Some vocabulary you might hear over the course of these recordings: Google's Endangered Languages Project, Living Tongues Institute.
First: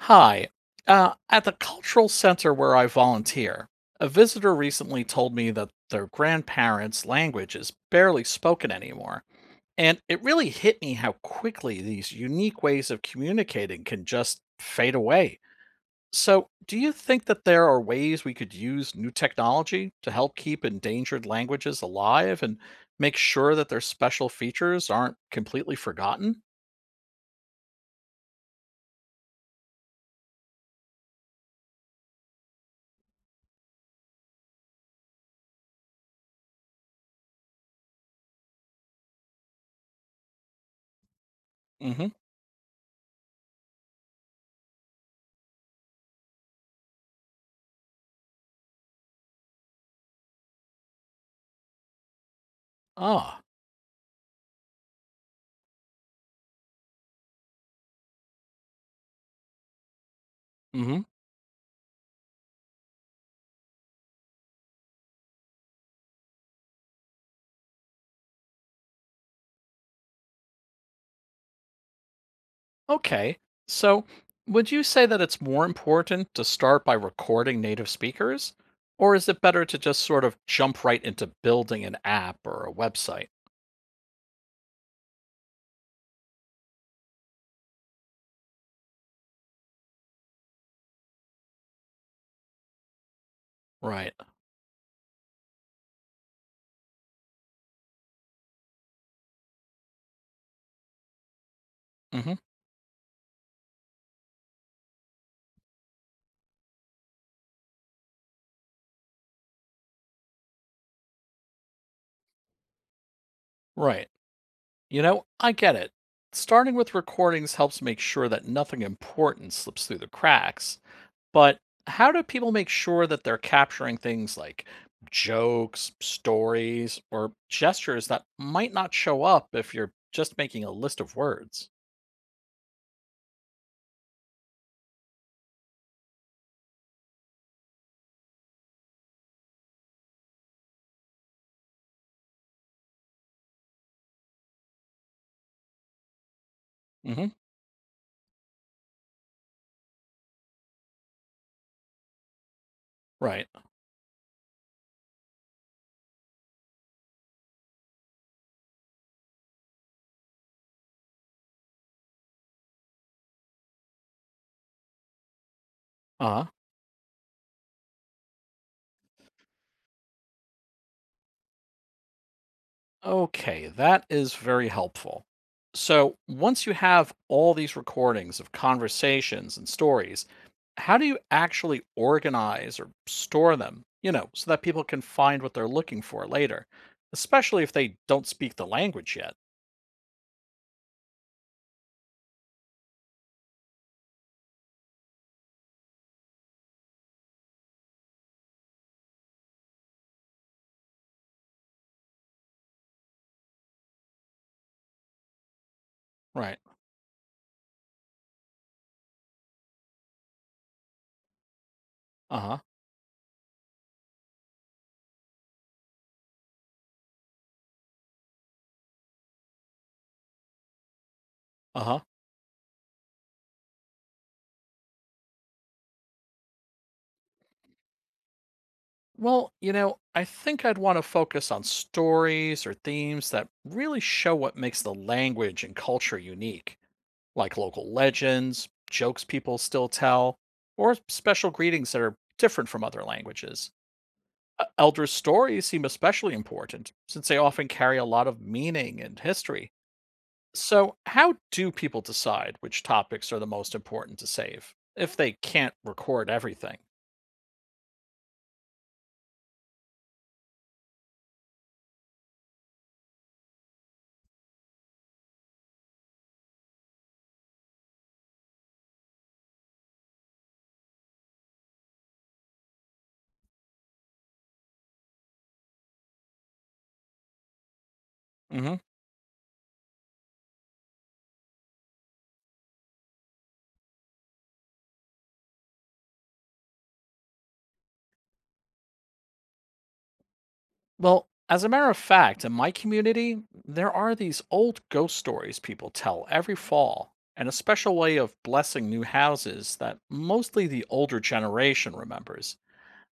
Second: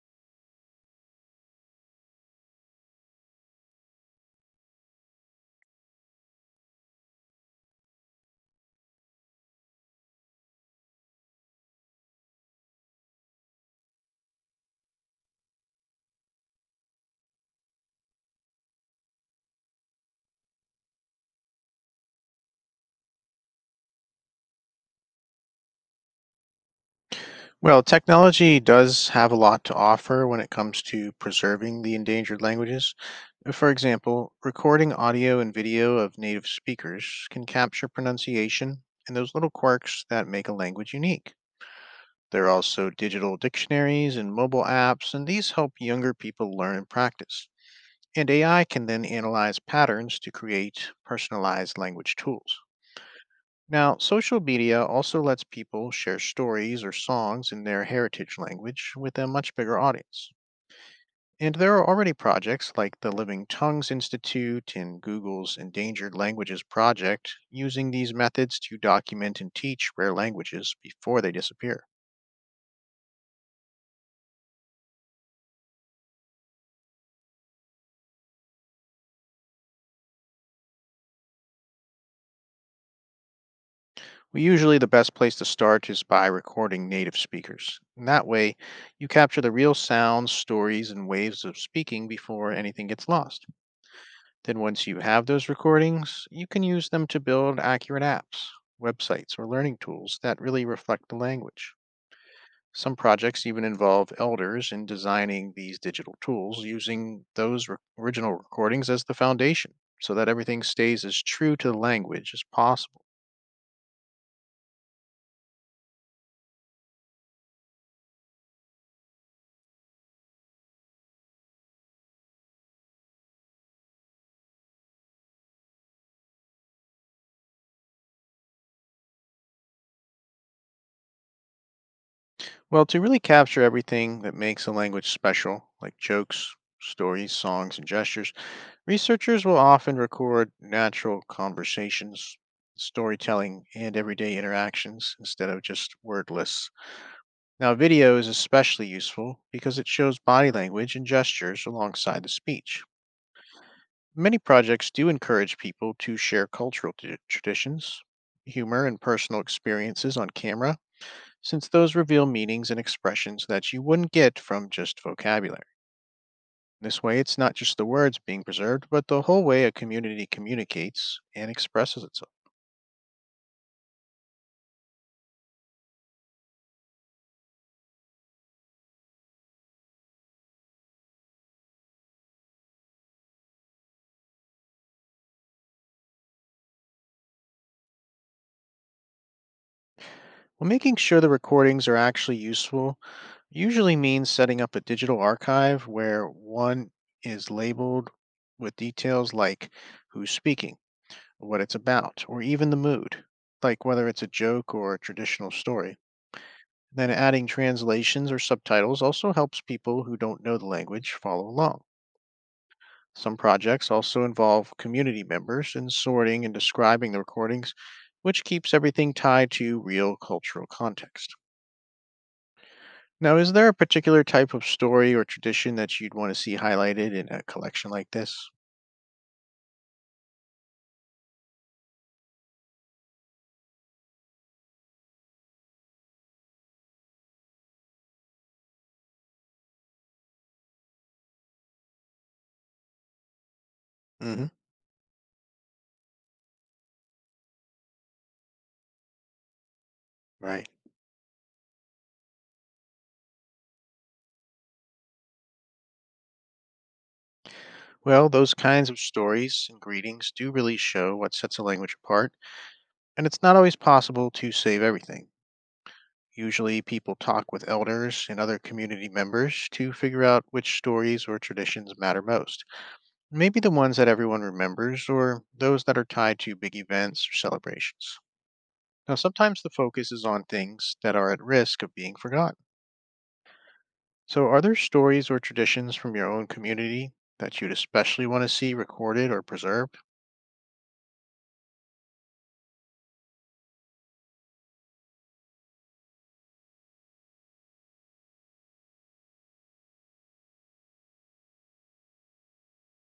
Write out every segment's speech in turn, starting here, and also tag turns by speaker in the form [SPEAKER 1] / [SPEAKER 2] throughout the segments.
[SPEAKER 1] Hi. At the cultural center where I volunteer, a visitor recently told me that their grandparents' language is barely spoken anymore. And it really hit me how quickly these unique ways of communicating can just fade away. So, do you think that there are ways we could use new technology to help keep endangered languages alive and make sure that their special features aren't completely forgotten?
[SPEAKER 2] Well, technology does have a lot to offer when it comes to preserving the endangered languages. For example, recording audio and video of native speakers can capture pronunciation and those little quirks that make a language unique.
[SPEAKER 1] hmm
[SPEAKER 2] There are also digital dictionaries and mobile apps, and these help younger people learn and practice. And AI can then analyze patterns to create personalized language tools.
[SPEAKER 1] Ah.
[SPEAKER 2] Now, social media also lets people share stories or songs in their heritage language with a much bigger audience.
[SPEAKER 1] hmm
[SPEAKER 2] And there are already projects like the Living Tongues Institute and Google's Endangered Languages Project using these methods to document and teach rare languages before they disappear.
[SPEAKER 1] Okay, so would you say that it's more important to start by recording native speakers? Or is it better to just sort of jump right into building an app or a website?
[SPEAKER 2] Well, usually the best place to start is by recording native speakers. And that way, you capture the real sounds, stories, and ways of speaking before anything gets lost.
[SPEAKER 1] Right.
[SPEAKER 2] Then, once you have those recordings, you can use them to build accurate apps, websites, or learning tools that really reflect the language.
[SPEAKER 1] hmm
[SPEAKER 2] Some projects even involve elders in designing these digital tools using those original recordings as the foundation so that everything stays as true to the language as possible.
[SPEAKER 1] Right. You know, I get it. Starting with recordings helps make sure that nothing important slips through the cracks. But how do people make sure that they're capturing things like jokes, stories, or gestures that might not show up if you're just making a list of words?
[SPEAKER 2] Well, to really capture everything that makes a language special, like jokes, stories, songs, and gestures, researchers will often record natural conversations, storytelling, and everyday interactions instead of just word lists. Now, video is especially useful because it shows body language and gestures alongside the speech.
[SPEAKER 1] Right.
[SPEAKER 2] Many projects do encourage people to share cultural traditions, humor, and personal experiences on camera since those reveal meanings and expressions that you wouldn't get from just vocabulary.
[SPEAKER 1] Uh,
[SPEAKER 2] This way, it's not just the words being preserved, but the whole way a community communicates and expresses itself.
[SPEAKER 1] okay, that is very helpful. So, once you have all these recordings of conversations and stories, how do you actually organize or store them, you know, so that people can find what they're looking for later, especially if they don't speak the language yet?
[SPEAKER 2] Well, making sure the recordings are actually useful usually means setting up a digital archive where one is labeled with details like who's speaking, what it's about, or even the mood, like whether it's a joke or a traditional story.
[SPEAKER 1] Right.
[SPEAKER 2] Then adding translations or subtitles also helps people who don't know the language follow along.
[SPEAKER 1] Uh huh.
[SPEAKER 2] Some projects also involve community members in sorting and describing the recordings, which keeps everything tied to real cultural context.
[SPEAKER 1] Uh huh.
[SPEAKER 2] Now, is there a particular type of story or tradition that you'd want to see highlighted in a collection like this?
[SPEAKER 1] Well, you know, I think I'd want to focus on stories or themes that really show what makes the language and culture unique like local legends, jokes people still tell, or special greetings that are different from other languages.
[SPEAKER 2] Hmm.
[SPEAKER 1] Elder stories seem especially important since they often carry a lot of meaning and history.
[SPEAKER 2] Right.
[SPEAKER 1] So, how do people decide which topics are the most important to save if they can't record everything?
[SPEAKER 2] Well, those kinds of stories and greetings do really show what sets a language apart, and it's not always possible to save everything. Usually, people talk with elders and other community members to figure out which stories or traditions matter most. Maybe the ones that everyone remembers or those that are tied to big events or celebrations.
[SPEAKER 1] Mm-hmm.
[SPEAKER 2] Now, sometimes the focus is on things that are at risk of being forgotten. So, are there stories or traditions from your own community that you'd especially want to see recorded or preserved?
[SPEAKER 1] Well, as a matter of fact, in my community, there are these old ghost stories people tell every fall, and a special way of blessing new houses that mostly the older generation remembers.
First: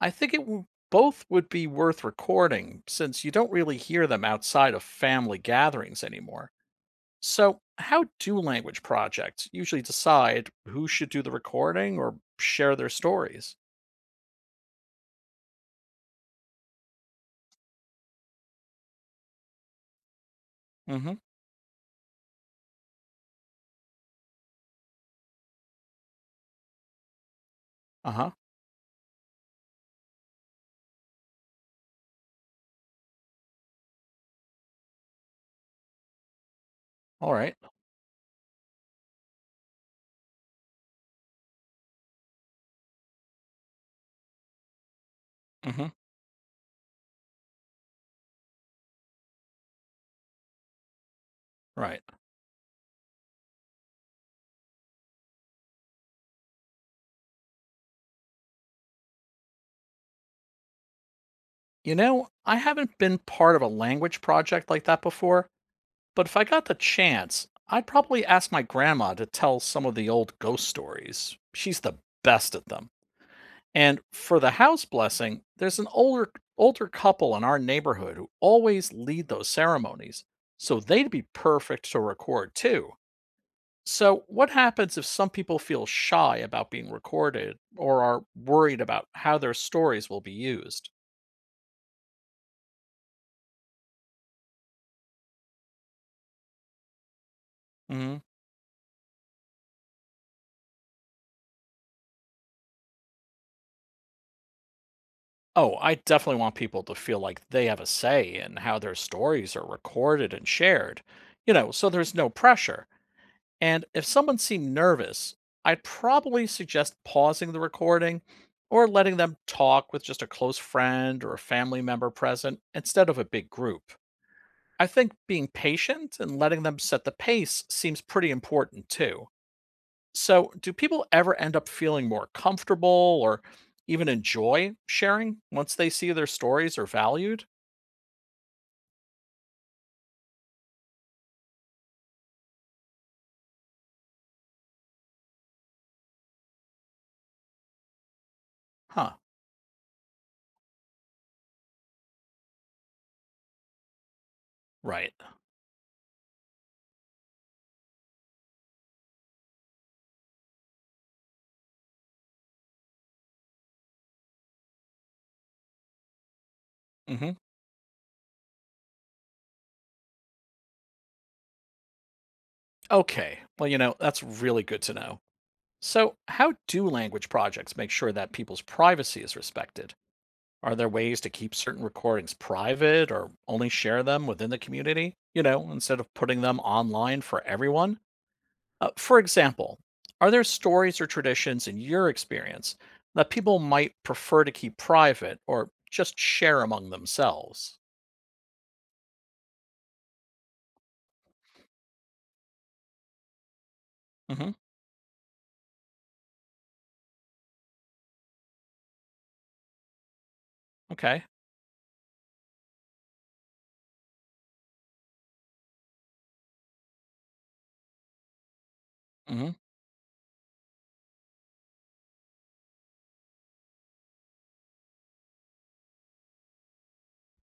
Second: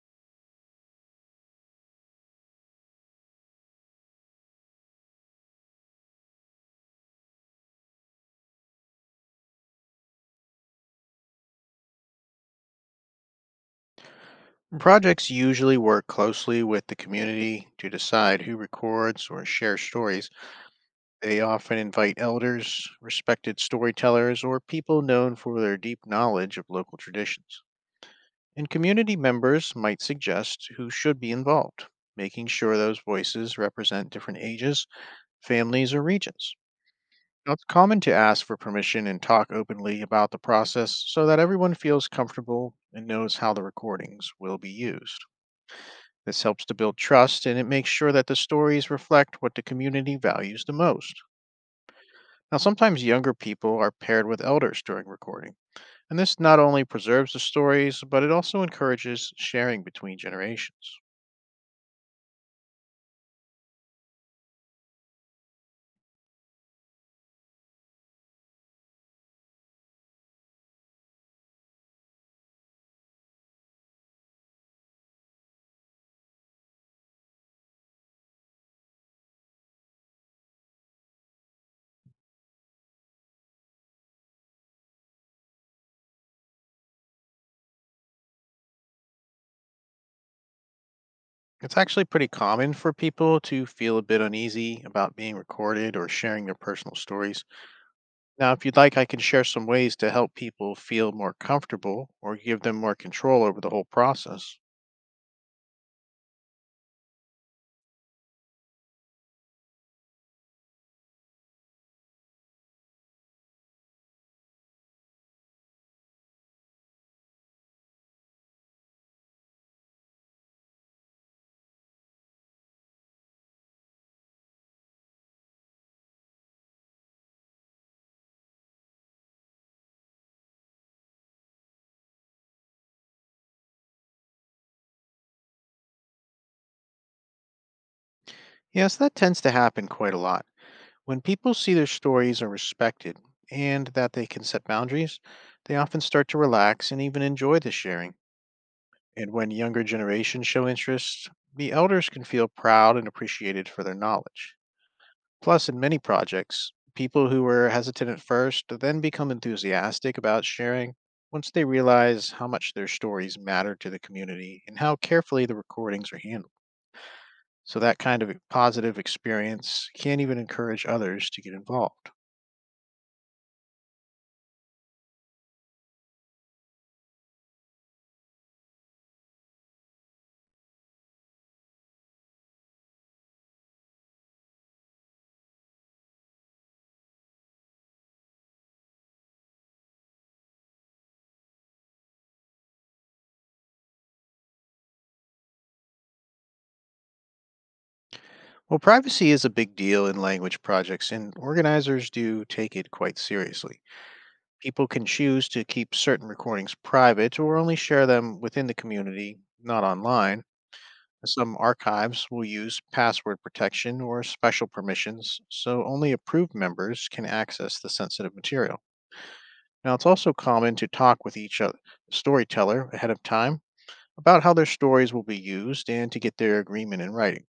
[SPEAKER 1] I think it w- Both would be worth recording since you don't really hear them outside of family gatherings anymore. So, how do language projects usually decide who should do the recording or share their stories?
[SPEAKER 2] Projects usually work closely with the community to decide who records or shares stories.
[SPEAKER 1] Mm hmm.
[SPEAKER 2] They often invite elders, respected storytellers, or people known for their deep knowledge of local traditions.
[SPEAKER 1] Uh huh.
[SPEAKER 2] And community members might suggest who should be involved, making sure those voices represent different ages, families, or regions.
[SPEAKER 1] All
[SPEAKER 2] Now,
[SPEAKER 1] right.
[SPEAKER 2] it's common to ask for permission and talk openly about the process so that everyone feels comfortable and knows how the recordings will be used.
[SPEAKER 1] Mm hmm.
[SPEAKER 2] This helps to build trust and it makes sure that the stories reflect what the community values the most.
[SPEAKER 1] Right.
[SPEAKER 2] Now, sometimes younger people are paired with elders during recording, and this not only preserves the stories, but it also encourages sharing between generations.
[SPEAKER 1] You know, I haven't been part of a language project like that before, but if I got the chance, I'd probably ask my grandma to tell some of the old ghost stories. She's the best at them. And for the house blessing, there's an older couple in our neighborhood who always lead those ceremonies, so they'd be perfect to record too. So, what happens if some people feel shy about being recorded or are worried about how their stories will be used?
[SPEAKER 2] It's actually pretty common for people to feel a bit uneasy about being recorded or sharing their personal stories.
[SPEAKER 1] Mm-hmm.
[SPEAKER 2] Now, if you'd like, I can share some ways to help people feel more comfortable or give them more control over the whole process.
[SPEAKER 1] Oh, I definitely want people to feel like they have a say in how their stories are recorded and shared, you know, so there's no pressure. And if someone seemed nervous, I'd probably suggest pausing the recording or letting them talk with just a close friend or a family member present instead of a big group. I think being patient and letting them set the pace seems pretty important too. So, do people ever end up feeling more comfortable or even enjoy sharing once they see their stories are valued?
[SPEAKER 2] Yes, that tends to happen quite a lot. When people see their stories are respected and that they can set boundaries, they often start to relax and even enjoy the sharing.
[SPEAKER 1] Huh,
[SPEAKER 2] And when younger generations show interest, the elders can feel proud and appreciated for their knowledge.
[SPEAKER 1] right.
[SPEAKER 2] Plus, in many projects, people who were hesitant at first then become enthusiastic about sharing once they realize how much their stories matter to the community and how carefully the recordings are handled.
[SPEAKER 1] hmm
[SPEAKER 2] So that kind of positive experience can even encourage others to get involved.
[SPEAKER 1] Okay. Well, you know, that's really good to know. So, how do language projects make sure that people's privacy is respected? Are there ways to keep certain recordings private or only share them within the community, you know, instead of putting them online for everyone? For example, are there stories or traditions in your experience that people might prefer to keep private or just share among themselves?
[SPEAKER 2] Well, privacy is a big deal in language projects, and organizers do take it quite seriously.
[SPEAKER 1] hmm
[SPEAKER 2] People can choose to keep certain recordings private or only share them within the community, not online.
[SPEAKER 1] Okay.
[SPEAKER 2] Some archives will use password protection or special permissions, so only approved members can access the sensitive material.
[SPEAKER 1] hmm
[SPEAKER 2] Now, it's also common to talk with each other, storyteller ahead of time about how their stories will be used and to get their agreement in writing.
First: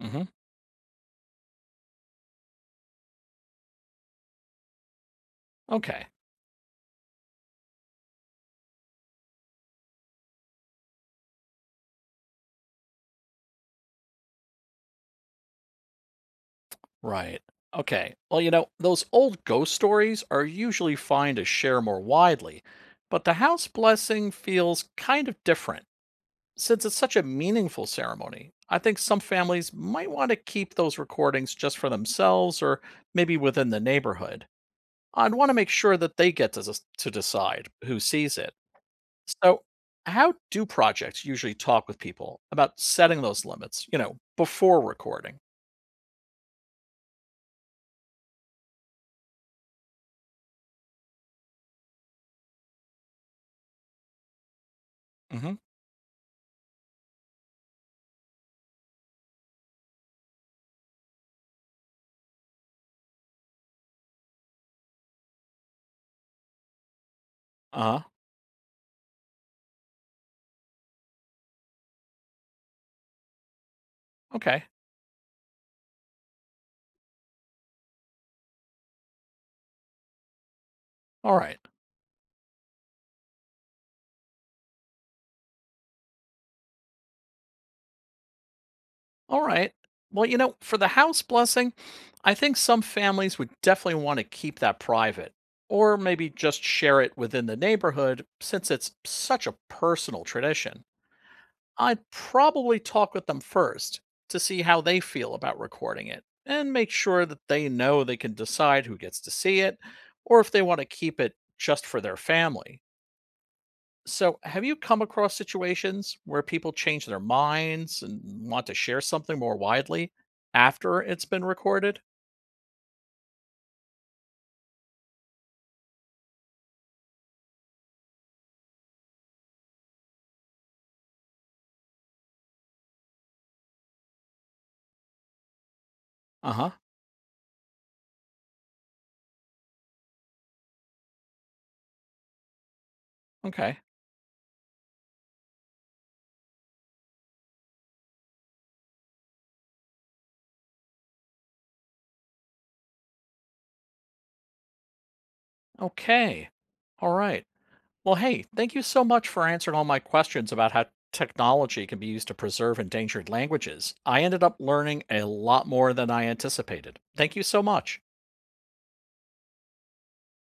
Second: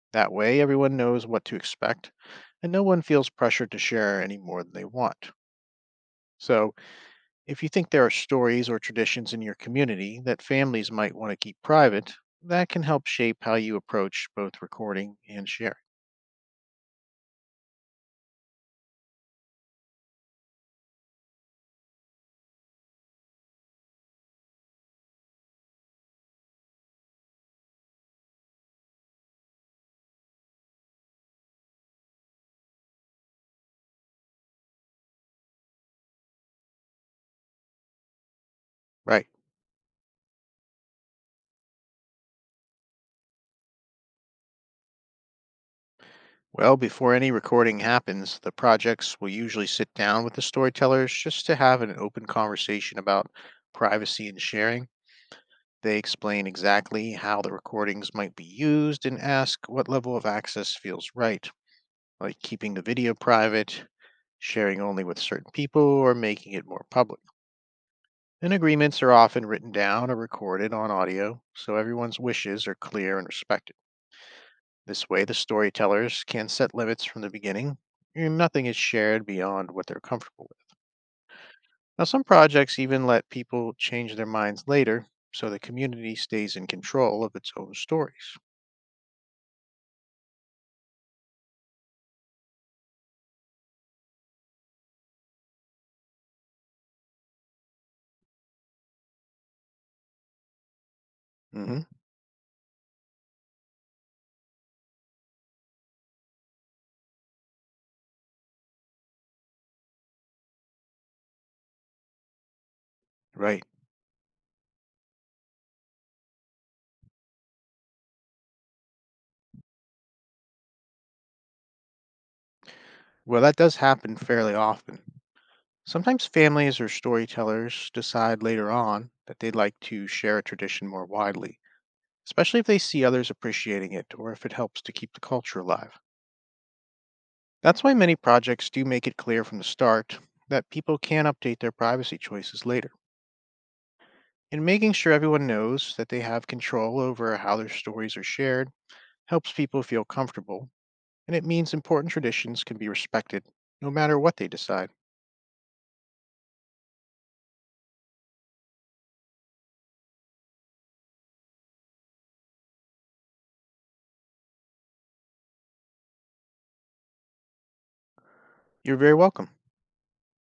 [SPEAKER 1] hmm
[SPEAKER 2] That way, everyone knows what to expect and no one feels pressured to share any more than they want.
[SPEAKER 1] Okay.
[SPEAKER 2] So, if you think there are stories or traditions in your community that families might want to keep private, that can help shape how you approach both recording and sharing.
[SPEAKER 1] Right. Okay. Well, you know, those old ghost stories are usually fine to share more widely, but the house blessing feels kind of different. Since it's such a meaningful ceremony, I think some families might want to keep those recordings just for themselves or maybe within the neighborhood. I'd want to make sure that they get to des- to decide who sees it.
[SPEAKER 2] Right.
[SPEAKER 1] So, how do projects usually talk with people about setting those limits? You know, before recording.
[SPEAKER 2] Well, before any recording happens, the projects will usually sit down with the storytellers just to have an open conversation about privacy and sharing.
[SPEAKER 1] hmm
[SPEAKER 2] They explain exactly how the recordings might be used and ask what level of access feels right, like keeping the video private, sharing only with certain people, or making it more public.
[SPEAKER 1] Uh,
[SPEAKER 2] And agreements are often written down or recorded on audio, so everyone's wishes are clear and respected.
[SPEAKER 1] okay.
[SPEAKER 2] This way, the storytellers can set limits from the beginning, and nothing is shared beyond what they're comfortable with.
[SPEAKER 1] All right.
[SPEAKER 2] Now, some projects even let people change their minds later, so the community stays in control of its own stories.
[SPEAKER 1] All right. Well, you know, for the house blessing, I think some families would definitely want to keep that private or maybe just share it within the neighborhood since it's such a personal tradition.
[SPEAKER 2] Hmm.
[SPEAKER 1] I'd probably talk with them first to see how they feel about recording it and make sure that they know they can decide who gets to see it or if they want to keep it just for their family.
[SPEAKER 2] Right.
[SPEAKER 1] So, have you come across situations where people change their minds and want to share something more widely after it's been recorded?
[SPEAKER 2] Well, that does happen fairly often. Sometimes families or storytellers decide later on that they'd like to share a tradition more widely, especially if they see others appreciating it or if it helps to keep the culture alive.
[SPEAKER 1] Uh huh.
[SPEAKER 2] That's why many projects do make it clear from the start that people can update their privacy choices later.
[SPEAKER 1] Okay.
[SPEAKER 2] And making sure everyone knows that they have control over how their stories are shared helps people feel comfortable, and it means important traditions can be respected no matter what they decide.
[SPEAKER 1] Okay. All right. Well, hey, thank you so much for answering all my questions about how technology can be used to preserve endangered languages. I ended up learning a lot more than I anticipated. Thank you so much.
[SPEAKER 2] You're very welcome.